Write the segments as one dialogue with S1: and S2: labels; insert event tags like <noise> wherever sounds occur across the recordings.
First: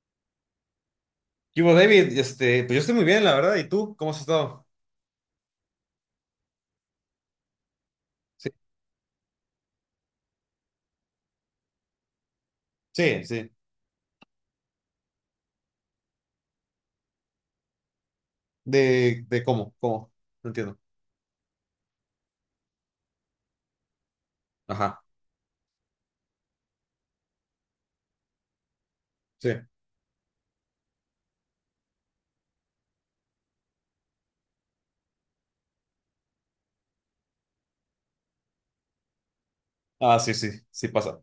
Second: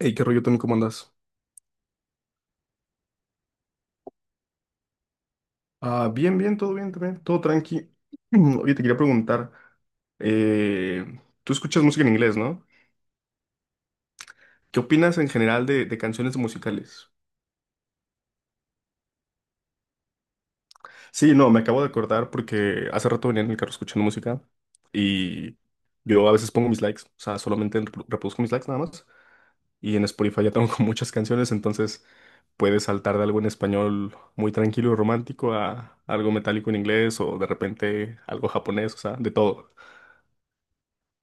S1: Hey, ¿qué rollo también? ¿Cómo andas?
S2: Y bueno, David, pues yo estoy muy bien, la verdad. ¿Y tú? ¿Cómo has estado?
S1: Ah, bien, bien, todo bien también, todo tranqui.
S2: Sí,
S1: <clears throat> Oye, te quería preguntar, tú escuchas música en inglés, ¿no?
S2: sí, sí.
S1: ¿Qué opinas en general de canciones musicales?
S2: ¿De cómo? No entiendo.
S1: Sí, no, me acabo de acordar porque hace rato venía en el carro escuchando música
S2: Ajá,
S1: y yo a veces pongo mis likes, o sea, solamente reproduzco mis likes nada más.
S2: sí.
S1: Y en Spotify ya tengo <laughs> muchas canciones, entonces puedes saltar de algo en español muy tranquilo y romántico a algo metálico en inglés o de repente algo japonés, o sea, de todo.
S2: Ah, sí, sí, sí pasa.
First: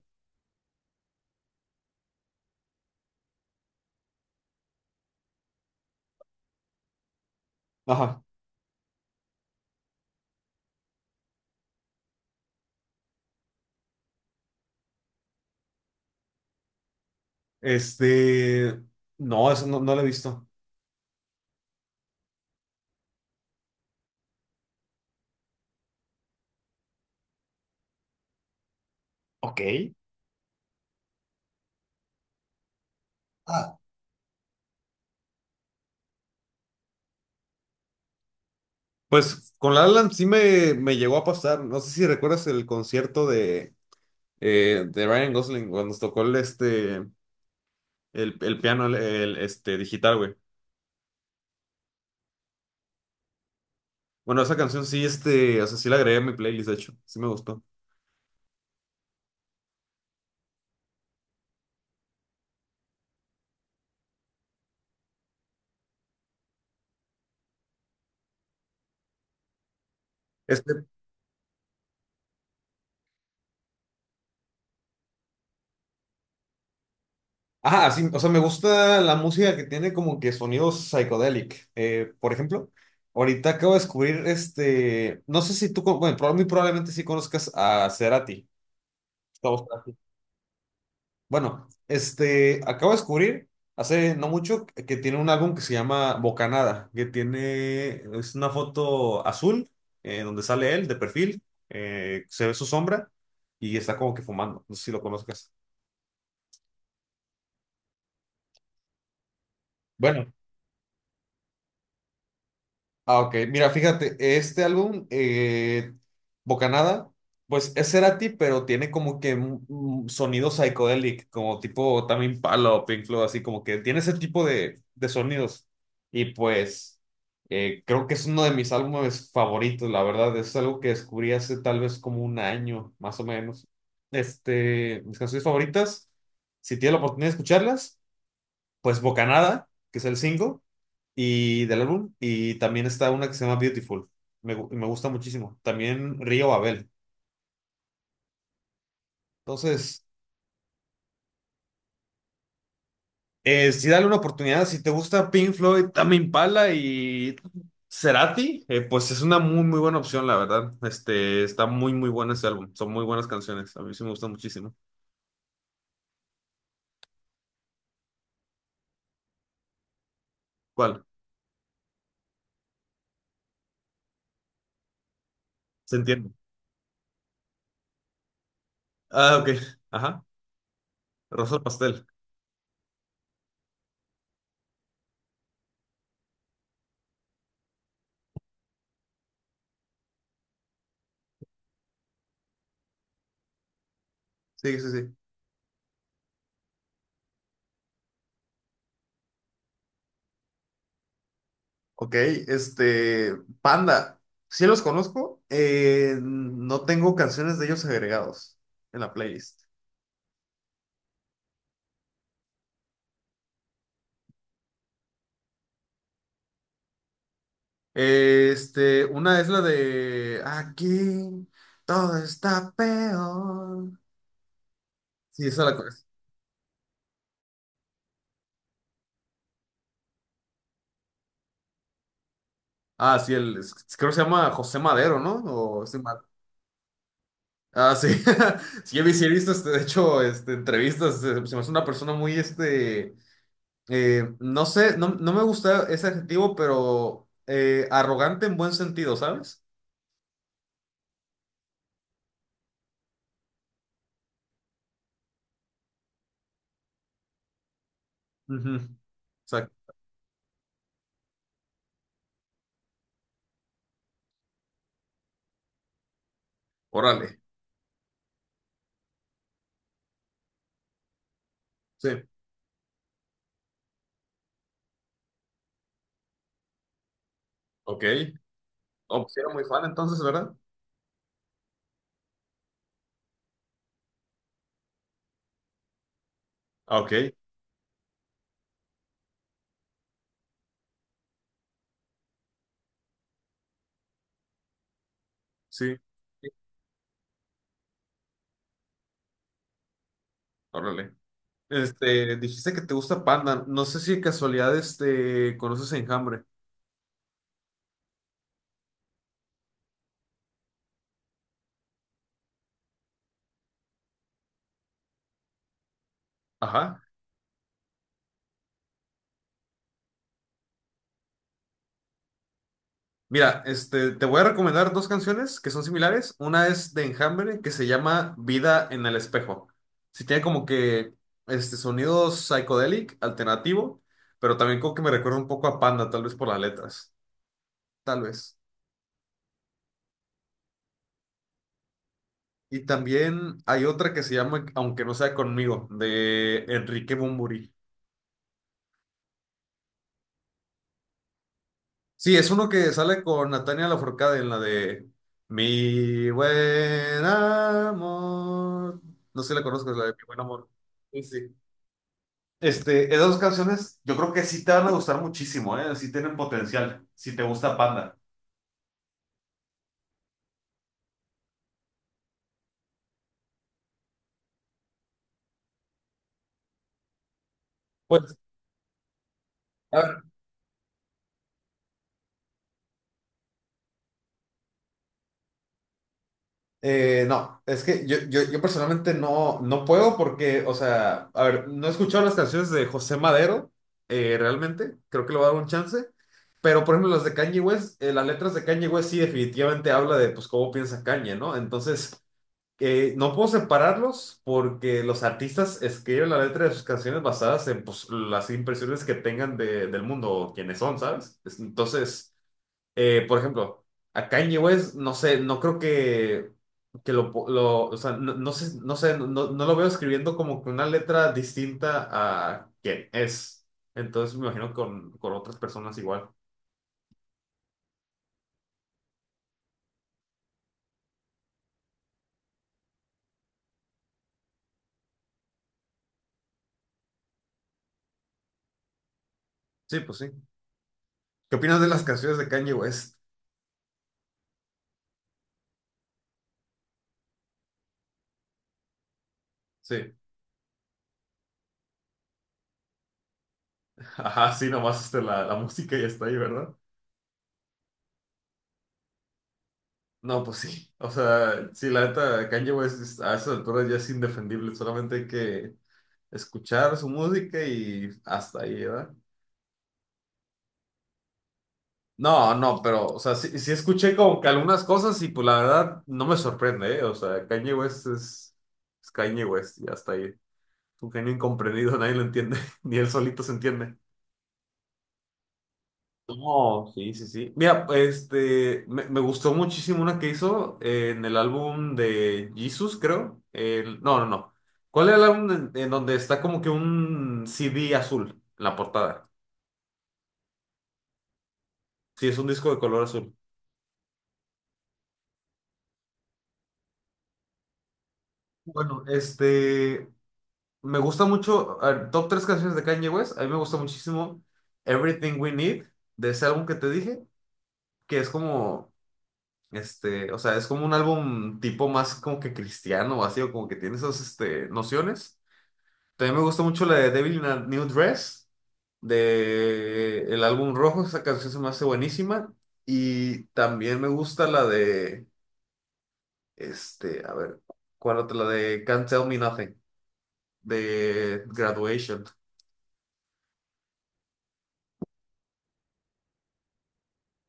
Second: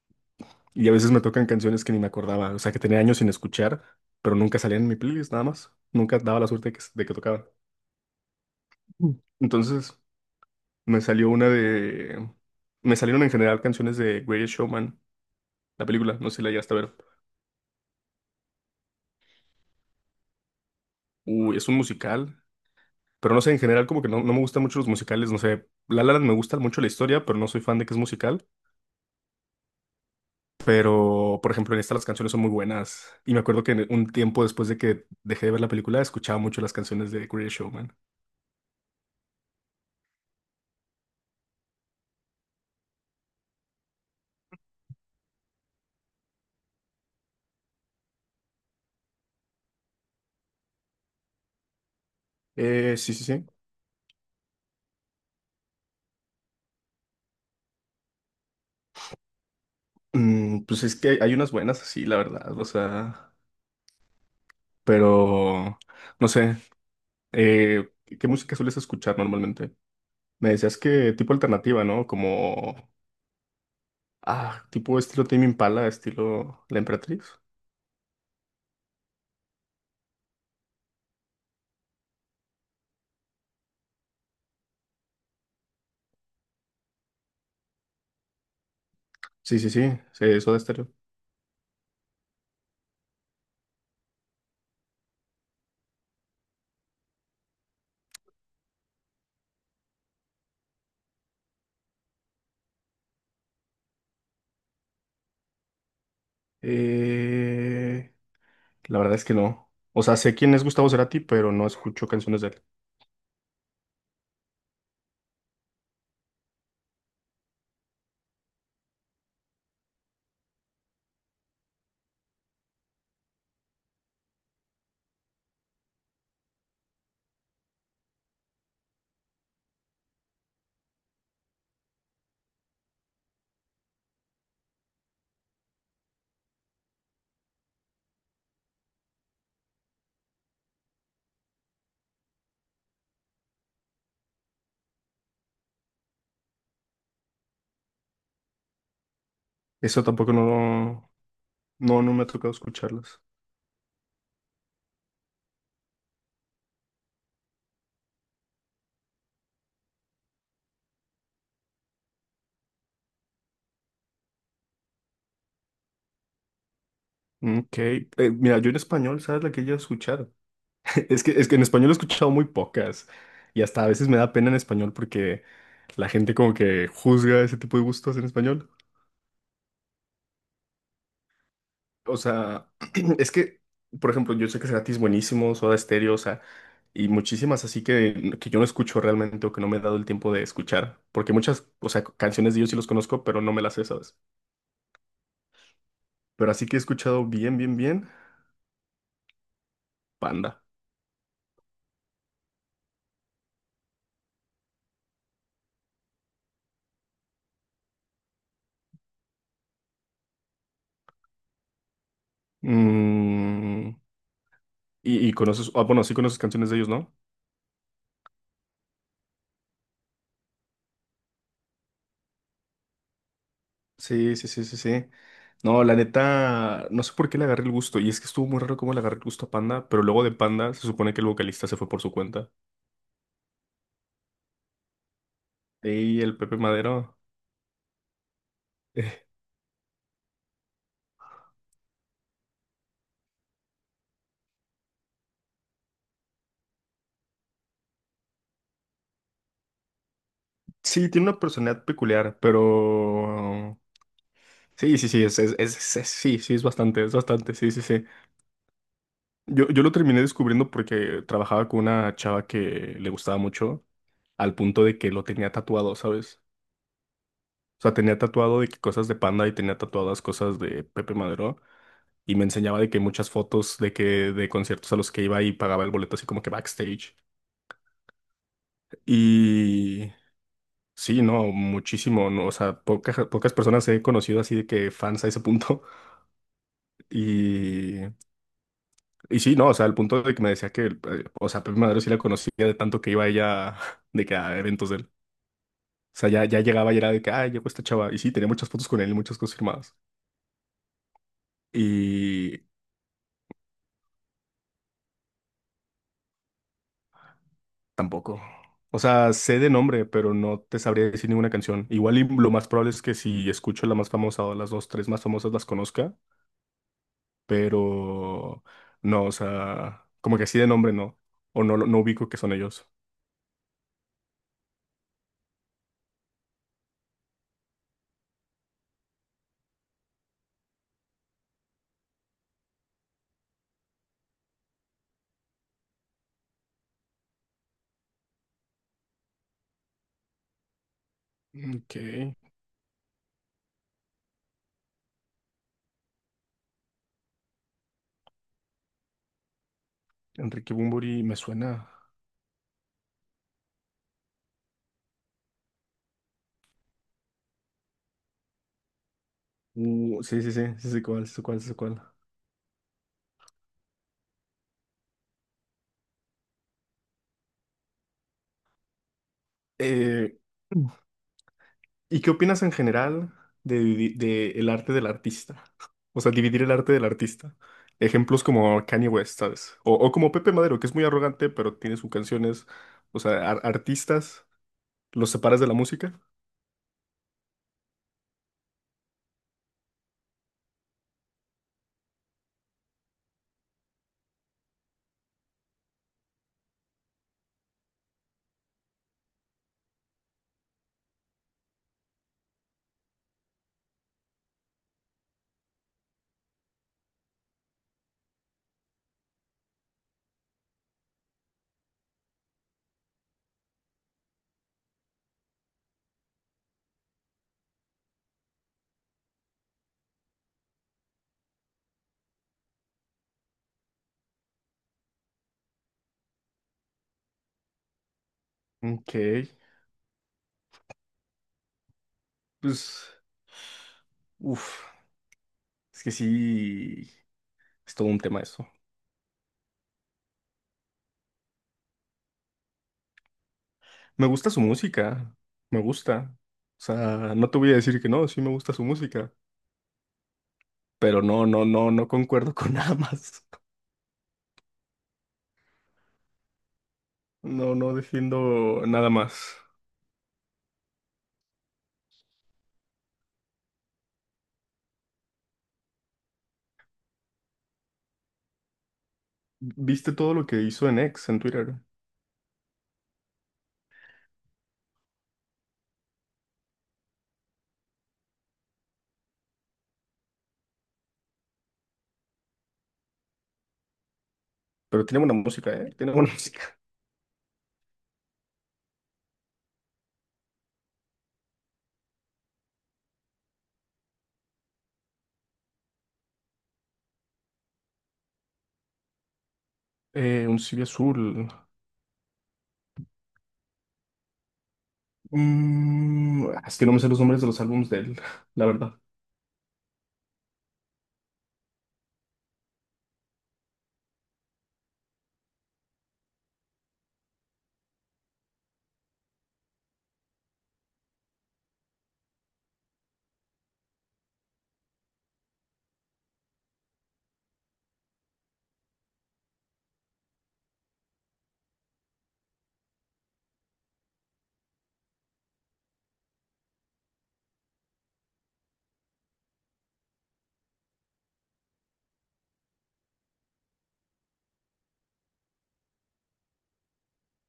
S1: Y a veces me tocan canciones que ni me acordaba, o sea, que tenía años sin escuchar, pero nunca salían en mi playlist, nada más. Nunca daba la suerte de que tocaban.
S2: Ajá.
S1: Mm. Entonces, me salió una de... Me salieron en general canciones de Greatest Showman, la película, no sé si la llegaste a ver.
S2: Este, no, eso no, no lo he visto.
S1: Uy, es un musical, pero no sé, en general como que no me gustan mucho los musicales, no sé. La La Land me gusta mucho la historia, pero no soy fan de que es musical.
S2: Ok.
S1: Pero, por ejemplo, en esta las canciones son muy buenas. Y me acuerdo que
S2: Ah.
S1: un tiempo después de que dejé de ver la película, escuchaba mucho las canciones de Greatest Showman.
S2: Pues con La La Land sí me llegó a pasar. No sé si recuerdas el concierto de Ryan Gosling cuando nos tocó el, este, el piano el digital, güey.
S1: Sí, sí, sí.
S2: Bueno, esa canción sí, este, o sea, sí la agregué a mi playlist, de hecho. Sí me gustó.
S1: Mm, pues es que hay unas buenas así, la verdad, o sea, pero no sé, ¿qué música sueles escuchar normalmente? Me decías
S2: Este,
S1: que tipo alternativa, ¿no? Como, ah, tipo estilo Tame Impala, estilo La Emperatriz.
S2: ajá, sí, o sea, me gusta la música que tiene como que sonidos psicodélicos. Por ejemplo, ahorita acabo de descubrir este, no sé si tú, bueno, muy probablemente sí conozcas a Cerati.
S1: Sí,
S2: Gustavo
S1: sí, sí,
S2: Cerati.
S1: sí, eso de estéreo.
S2: Bueno, este, acabo de descubrir hace no mucho que tiene un álbum que se llama Bocanada, que tiene, es una foto azul, donde sale él de perfil, se ve su sombra y está como que fumando. No sé si lo conozcas.
S1: Eh, la verdad es que no. O sea,
S2: Bueno,
S1: sé quién es Gustavo Cerati, pero no escucho canciones de él.
S2: ah, ok. Mira, fíjate, este álbum, Bocanada, pues es Cerati, pero tiene como que un sonido psychedelic, como tipo también Palo o Pink Floyd, así como que tiene ese tipo de sonidos. Y pues creo que es uno de mis álbumes favoritos, la verdad. Es algo que descubrí hace tal vez como un año, más o menos. Este, mis canciones favoritas, si tienes la oportunidad de escucharlas, pues Bocanada, que es el single y del álbum. Y también está una que se llama Beautiful. Me gusta muchísimo. También Río Babel.
S1: Eso
S2: Entonces,
S1: tampoco no, no me ha tocado escucharlas.
S2: sí dale una oportunidad. Si te gusta Pink Floyd, Tame Impala y Cerati, pues es una muy, muy buena opción, la verdad. Este, está muy, muy bueno ese álbum. Son muy buenas canciones. A mí sí me gusta muchísimo.
S1: Mm, ok, mira, yo en español, ¿sabes la que yo escuchar?
S2: ¿Cuál?
S1: <laughs> Es que en español he escuchado muy pocas y hasta a veces me da pena en español porque
S2: Se
S1: la
S2: entiende.
S1: gente como que juzga ese tipo de gustos en español.
S2: Ah, ok. Ajá. Rosa Pastel.
S1: O sea, <clears throat> es que, por ejemplo, yo sé que Cerati es buenísimo, Soda Stereo, o sea, y muchísimas así que yo no escucho realmente o que no me he dado el tiempo de escuchar, porque muchas, o sea, canciones de ellos sí los conozco, pero no me las sé, ¿sabes?
S2: Sí, sí, sí.
S1: Pero así que he escuchado bien, bien, bien, Panda.
S2: Ok, este, Panda, sí los conozco, no tengo canciones de ellos agregados en la playlist.
S1: Mm, y conoces, ah, bueno, sí conoces canciones de ellos, ¿no?
S2: Este, una es la de Aquí todo está peor.
S1: Sí, sí, sí, sí, sí.
S2: Sí, esa la
S1: No, la
S2: conozco.
S1: neta, no sé por qué le agarré el gusto. Y es que estuvo muy raro cómo le agarré el gusto a Panda, pero luego de Panda se supone que el vocalista se fue por su cuenta.
S2: Ah, sí, creo que se llama José Madero, ¿no? O estoy mal.
S1: Y el Pepe Madero.
S2: Ah, sí. <laughs> Sí,
S1: eh,
S2: he visto, este, de hecho, este, entrevistas. Se me hace una persona muy, este, no sé, no, no me gusta ese adjetivo, pero arrogante en buen sentido, ¿sabes?
S1: sí, tiene una personalidad peculiar, pero... Sí, sí, sí, sí, sí, es bastante, sí, sí, sí.
S2: Ujú.
S1: Yo lo
S2: Exacto.
S1: terminé descubriendo porque trabajaba con una chava que le gustaba mucho, al punto de que lo tenía tatuado, ¿sabes?
S2: Órale.
S1: O sea, tenía tatuado de que cosas de Panda y tenía tatuadas cosas de Pepe Madero.
S2: Sí.
S1: Y me enseñaba de que muchas fotos de que de conciertos a los que iba y pagaba el boleto así como que backstage.
S2: Ok. Oh, pues era muy fan
S1: Y
S2: entonces, ¿verdad?
S1: sí, no, muchísimo, no, o sea, pocas personas he conocido así de que fans a ese punto. <laughs>
S2: Ah, ok.
S1: Y, y sí, no, o sea, al punto de que me decía que, o sea, Pepe Madero sí la conocía de tanto que iba ella <laughs> de que a eventos de él.
S2: Sí.
S1: O sea, ya,
S2: Sí.
S1: ya llegaba y era de que, ah, llegó esta chava. Y sí, tenía muchas fotos con él y muchas cosas firmadas.
S2: Órale. Este,
S1: Y,
S2: dijiste que te gusta Panda. No sé si de casualidad, este, conoces a Enjambre.
S1: tampoco. O sea, sé de nombre, pero no te sabría decir ninguna canción. Igual y lo más probable es que si escucho la más famosa o las dos, tres más famosas las conozca,
S2: Ajá.
S1: pero no, o sea, como que así de nombre no. O no, no ubico que son ellos.
S2: Mira, este, te voy a recomendar dos canciones que son similares. Una es de Enjambre que se llama Vida en el Espejo. Sí tiene como que este sonido psicodélico, alternativo, pero también como que me recuerda un poco a Panda, tal vez por las letras, tal vez.
S1: Ok.
S2: Y también hay otra que se llama Aunque no sea conmigo, de Enrique Bunbury.
S1: Enrique Bunbury me suena.
S2: Sí, es uno que sale con Natalia Lafourcade en la de Mi buen amor. No sé si la conozco, es la de Mi buen
S1: Sí, sí, sí,
S2: amor.
S1: sí, sí,
S2: Sí,
S1: cuál, sí,
S2: sí.
S1: cuál, sí, cuál.
S2: Este, esas dos canciones, yo creo que sí te van a gustar muchísimo, ¿eh? Sí tienen potencial, si te gusta Panda.
S1: Eh, ¿Y qué opinas en general de, de el arte del artista? O sea, dividir el arte del artista.
S2: Pues,
S1: Ejemplos como Kanye West, ¿sabes?
S2: a
S1: O
S2: ver,
S1: como Pepe Madero, que es muy arrogante, pero tiene sus canciones. O sea, artistas, los separas de la música.
S2: no, es que yo personalmente no, no puedo porque, o sea, a ver, no he escuchado las canciones de José Madero, realmente, creo que le voy a dar un chance, pero por ejemplo las de Kanye West, las letras de Kanye West sí definitivamente habla de, pues, cómo piensa Kanye, ¿no? Entonces, no puedo separarlos porque los artistas escriben la letra de sus canciones basadas en pues, las impresiones que tengan del mundo o quienes son, ¿sabes? Entonces, por ejemplo, a Kanye West, no sé, no creo que, o sea, no, no lo veo escribiendo como que una letra distinta a quien es. Entonces, me imagino con otras personas igual.
S1: Ok, pues... uff, es que sí, es todo un tema eso.
S2: Sí, pues sí. ¿Qué opinas de las canciones de Kanye West?
S1: Me gusta su música, me gusta. O sea, no te voy a decir que no, sí me gusta su música,
S2: Sí.
S1: pero no concuerdo con <laughs> nada más.
S2: <laughs> Ajá, sí, nomás este, la música ya está ahí, ¿verdad?
S1: No, no defiendo nada más.
S2: No, pues sí. O sea, sí, la neta, Kanye West a esas alturas ya es indefendible. Solamente hay que escuchar su música y hasta ahí, ¿verdad?
S1: ¿Viste todo lo que hizo en X en Twitter?
S2: No, no, pero, o sea, sí, sí escuché como que algunas cosas y pues la verdad no me sorprende, ¿eh? O sea, Kanye West es Kanye West y hasta ahí. Es un genio incomprendido, nadie lo entiende, <laughs> ni él solito se entiende.
S1: Pero tiene buena música, ¿eh? Tiene buena <laughs> música.
S2: No, sí, sí, sí. Mira, este, me gustó muchísimo una que hizo en el álbum de Jesus, creo. El- no, no, no. ¿Cuál era el álbum en donde está como que un CD azul en la portada?
S1: Un CV azul.
S2: Sí, es un disco de color azul.
S1: Mm, ah, es que no me sé los nombres de los álbumes de él, <laughs> la verdad.
S2: Bueno, este, me gusta mucho, a ver, top 3 canciones de Kanye West, a mí me gusta muchísimo Everything We Need, de ese álbum que te dije, que es como, este, o sea, es como un álbum tipo más como que cristiano, así, o como que tiene esas, este, nociones. También me gusta mucho la de Devil in a New Dress, de el álbum rojo, esa canción se me hace buenísima. Y también me gusta la de, este, a ver, ¿cuál otra? La de Can't Tell Me Nothing, de Graduation.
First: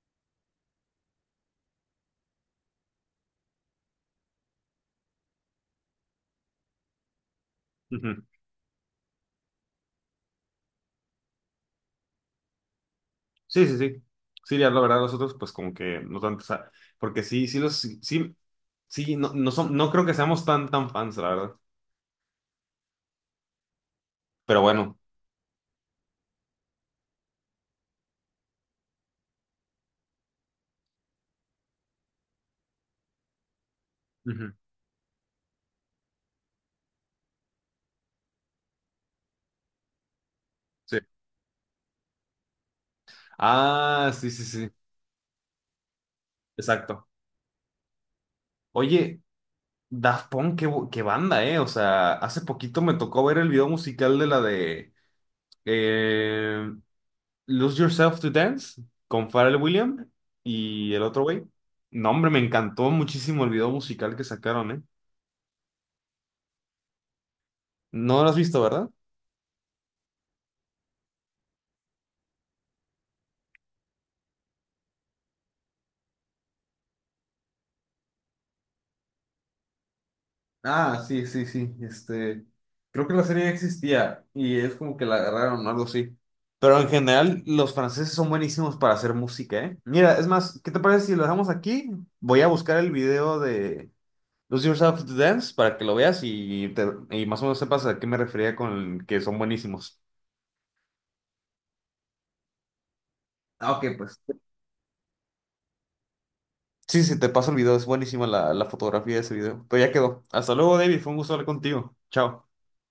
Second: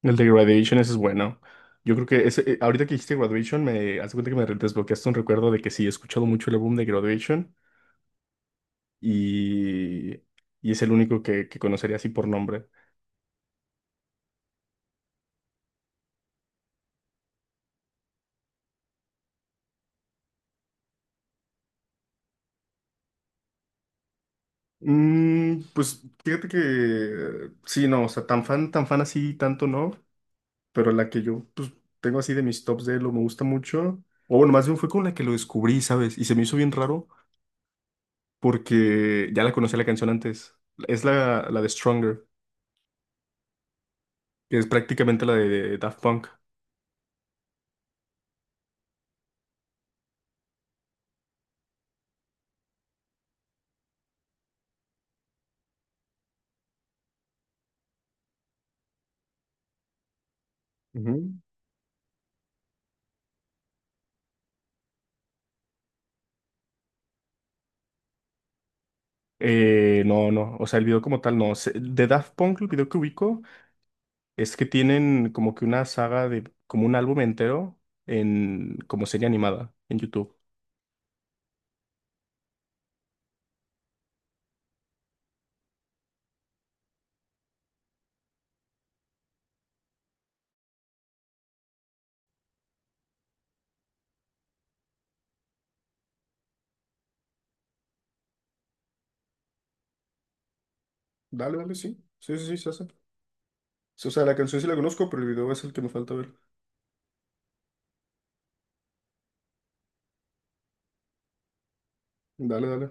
S1: El de Graduation, ese es bueno. Yo creo que ese, ahorita que hiciste Graduation, me hace cuenta que me desbloqueaste un recuerdo de que sí, he escuchado mucho el álbum de Graduation
S2: Ujú.
S1: y, y es el único que conocería así por nombre.
S2: Sí, sí, sí. Sí, ya la verdad, los otros, pues como que no tanto, o sea, porque sí, sí, los, sí, sí, sí, no, no, son, no creo que seamos tan, tan fans, la verdad. Pero bueno.
S1: Mm, pues fíjate que sí, no, o sea, tan fan así, tanto no. Pero la que yo pues, tengo así de mis tops de lo me gusta mucho. O
S2: Ujú.
S1: bueno, más bien fue con la que lo descubrí, ¿sabes? Y se me hizo bien raro porque ya la conocía la canción antes.
S2: Sí.
S1: Es la de Stronger,
S2: Ah, sí, sí,
S1: que es
S2: sí,
S1: prácticamente la de Daft Punk.
S2: exacto. Oye, Daft Punk, qué banda, ¿eh? O sea, hace poquito me tocó ver el video musical de la de eh, Lose Yourself to Dance con Pharrell Williams y el otro
S1: Ujú.
S2: güey. No, hombre, me encantó muchísimo el video musical que sacaron, ¿eh? No lo has visto, ¿verdad?
S1: No, no, o sea, el video como tal no. Se- De Daft Punk, el video que ubico es que tienen como que una saga de, como un álbum entero en, como serie animada en YouTube.
S2: Ah, sí, sí, sí. Este, creo que la serie ya existía y es como que la agarraron o algo así. Pero en general, los franceses son buenísimos para hacer música, ¿eh? Mira, es más, ¿qué te parece si lo dejamos aquí? Voy a buscar el video de Lose Yourself to Dance para que lo veas y más o menos sepas a qué me refería con que son buenísimos.
S1: Dale, dale, sí. Sí, sí, sí, se hace.
S2: Ah, ok,
S1: O
S2: pues.
S1: sea, la canción sí la conozco, pero el video es el que me falta ver.
S2: Sí, sí, te paso el video, es buenísima la fotografía de ese video. Pero ya quedó. Hasta luego, David, fue un gusto hablar contigo. Chao.
S1: Dale, dale.